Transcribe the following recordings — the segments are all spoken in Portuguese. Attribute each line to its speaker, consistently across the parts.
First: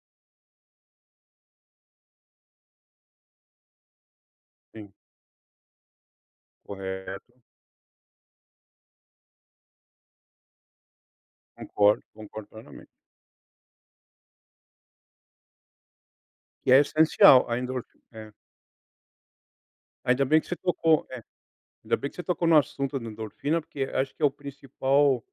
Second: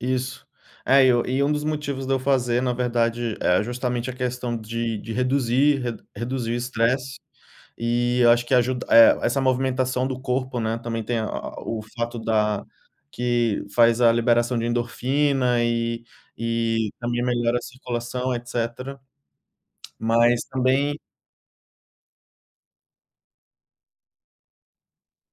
Speaker 1: Isso. É e e um dos motivos de eu fazer na verdade, é justamente a questão
Speaker 2: Sim.
Speaker 1: de de reduzir reduzir o estresse,
Speaker 2: Correto.
Speaker 1: e eu acho que ajuda eh, essa movimentação do corpo, né, também tem a o
Speaker 2: Concordo,
Speaker 1: fato
Speaker 2: concordo
Speaker 1: da
Speaker 2: plenamente.
Speaker 1: que faz a liberação de endorfina e
Speaker 2: Que é
Speaker 1: e também
Speaker 2: essencial a
Speaker 1: melhora a
Speaker 2: endor é.
Speaker 1: circulação etcétera.
Speaker 2: Ainda bem
Speaker 1: Mas
Speaker 2: que você
Speaker 1: também
Speaker 2: tocou é, ainda bem que você tocou no assunto da endorfina, porque acho que é o principal,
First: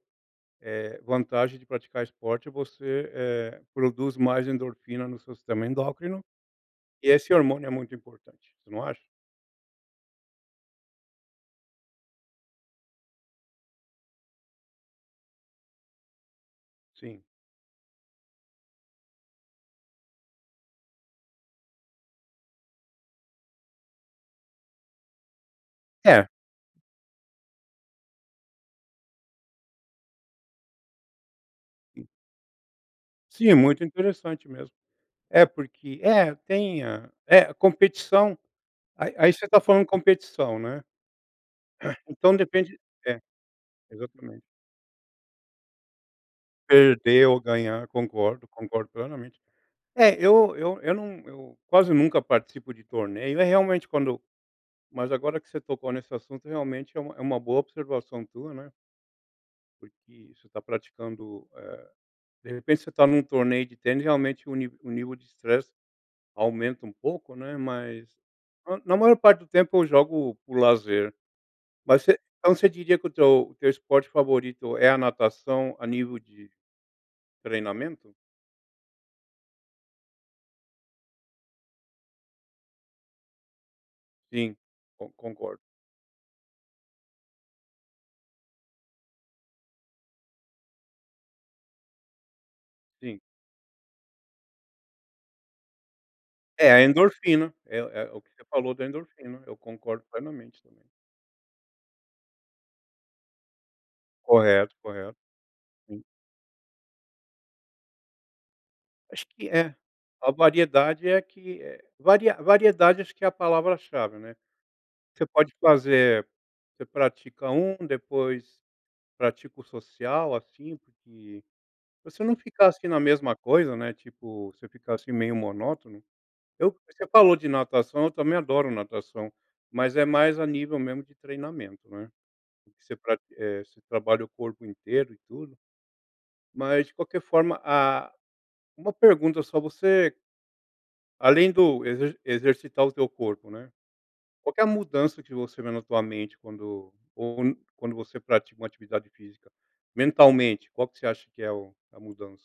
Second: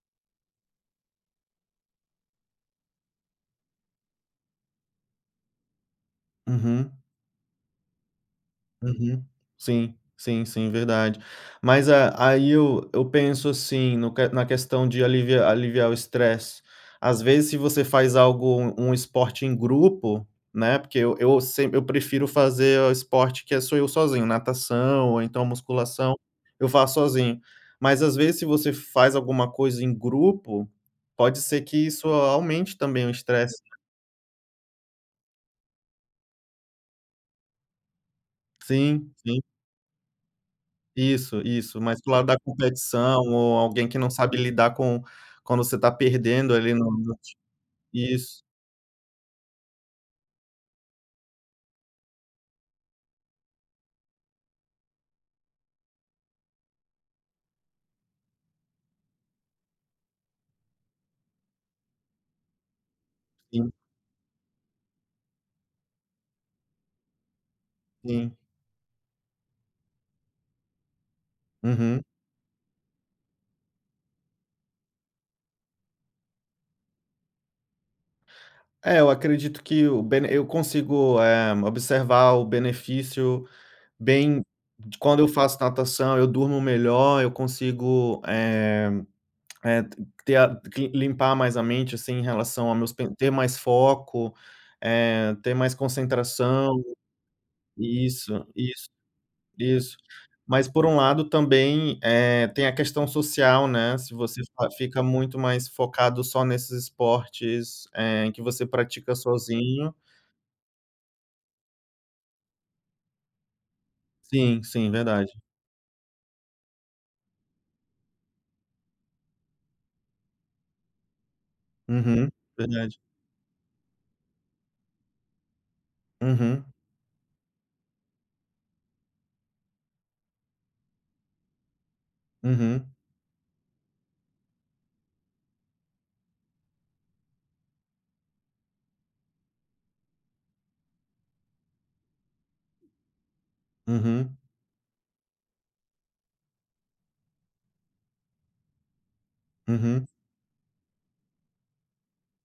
Speaker 2: eh, vantagem de praticar esporte é você, eh, produzir mais endorfina no seu sistema endócrino,
Speaker 1: Uhum.
Speaker 2: e esse hormônio é muito importante, você não acha?
Speaker 1: Uhum, sim, sim, sim verdade. Mas a aí eu eu penso assim no na questão de aliv aliviar o estresse,
Speaker 2: Sim.
Speaker 1: às vezes se você faz algo um esporte em grupo, né, porque eu eu sem eu prefiro fazer o esporte que é sou eu sozinho, natação ou então musculação,
Speaker 2: É.
Speaker 1: eu faço sozinho, mas às vezes se você faz alguma coisa em grupo, pode ser que isso
Speaker 2: Hum.
Speaker 1: aumente também o
Speaker 2: Sim,
Speaker 1: estresse.
Speaker 2: muito interessante mesmo. É porque é, tem a é competição, Aí
Speaker 1: Sim,
Speaker 2: aí
Speaker 1: sim.
Speaker 2: você tá falando competição, né.
Speaker 1: Isso, isso, mas para o lado
Speaker 2: Então
Speaker 1: da
Speaker 2: depende é,
Speaker 1: competição ou alguém que não sabe
Speaker 2: exatamente.
Speaker 1: lidar com quando você tá perdendo ali no
Speaker 2: Perder
Speaker 1: esporte,
Speaker 2: ou ganhar
Speaker 1: isso.
Speaker 2: concordo concordo plenamente. É, eu eu eu não eu quase nunca participo de torneio, é realmente quando mas agora que você tocou nesse assunto, realmente é uma é uma boa observação tua, né porque você tá praticando, eh, de repente você tá em um torneio
Speaker 1: Sim.
Speaker 2: de tênis realmente o ni o nível de estresse aumenta um pouco não é, mas
Speaker 1: Sim.
Speaker 2: na maior parte do tempo eu jogo por lazer. Mas
Speaker 1: Uhum.
Speaker 2: você então você diria que o teu o teu esporte favorito é a natação a nível de treinamento?
Speaker 1: É, eu acredito que o bene eu consigo, eh, observar o benefício bem
Speaker 2: Sim,
Speaker 1: de quando eu faço
Speaker 2: concordo.
Speaker 1: natação eu durmo melhor, eu consigo, eh eh, ter a cle limpar mais a mente, assim, em relação ao meus
Speaker 2: Sim.
Speaker 1: ter mais foco, eh, ter mais
Speaker 2: É
Speaker 1: concentração
Speaker 2: a endorfina, é é o que você
Speaker 1: isso,
Speaker 2: falou da
Speaker 1: isso,
Speaker 2: endorfina, eu
Speaker 1: isso.
Speaker 2: concordo plenamente
Speaker 1: Mas
Speaker 2: também.
Speaker 1: por um lado também, eh, tem a questão social, né, se você
Speaker 2: Correto
Speaker 1: fica
Speaker 2: correto.
Speaker 1: muito mais
Speaker 2: Sim.
Speaker 1: focado só nesses esportes, eh, em que você pratica
Speaker 2: Acho que é
Speaker 1: sozinho
Speaker 2: a variedade é que, eh, vari variedade acho que é a palavra-chave, né.
Speaker 1: Sim, sim
Speaker 2: Você
Speaker 1: verdade.
Speaker 2: pode fazer você pratica um, depois pratica o social, assim, porque pra você
Speaker 1: Uhum,
Speaker 2: não ficar assim
Speaker 1: verdade.
Speaker 2: na mesma coisa, né, tipo, você ficar assim meio monótono.
Speaker 1: Uhum.
Speaker 2: Eu você falou de natação eu também adoro natação, mas é mais a nível mesmo de treinamento, né.
Speaker 1: Uhum.
Speaker 2: Você pra eh, você trabalha o corpo inteiro e tudo, mas de qualquer forma a uma pergunta só você além do exer exercitar o teu corpo, né.
Speaker 1: Uhum.
Speaker 2: Qual que é a mudança que você vê na tua mente quando ou quando você pratica uma atividade física,
Speaker 1: Uhum.
Speaker 2: mentalmente, qual que você acha que é o a mudança?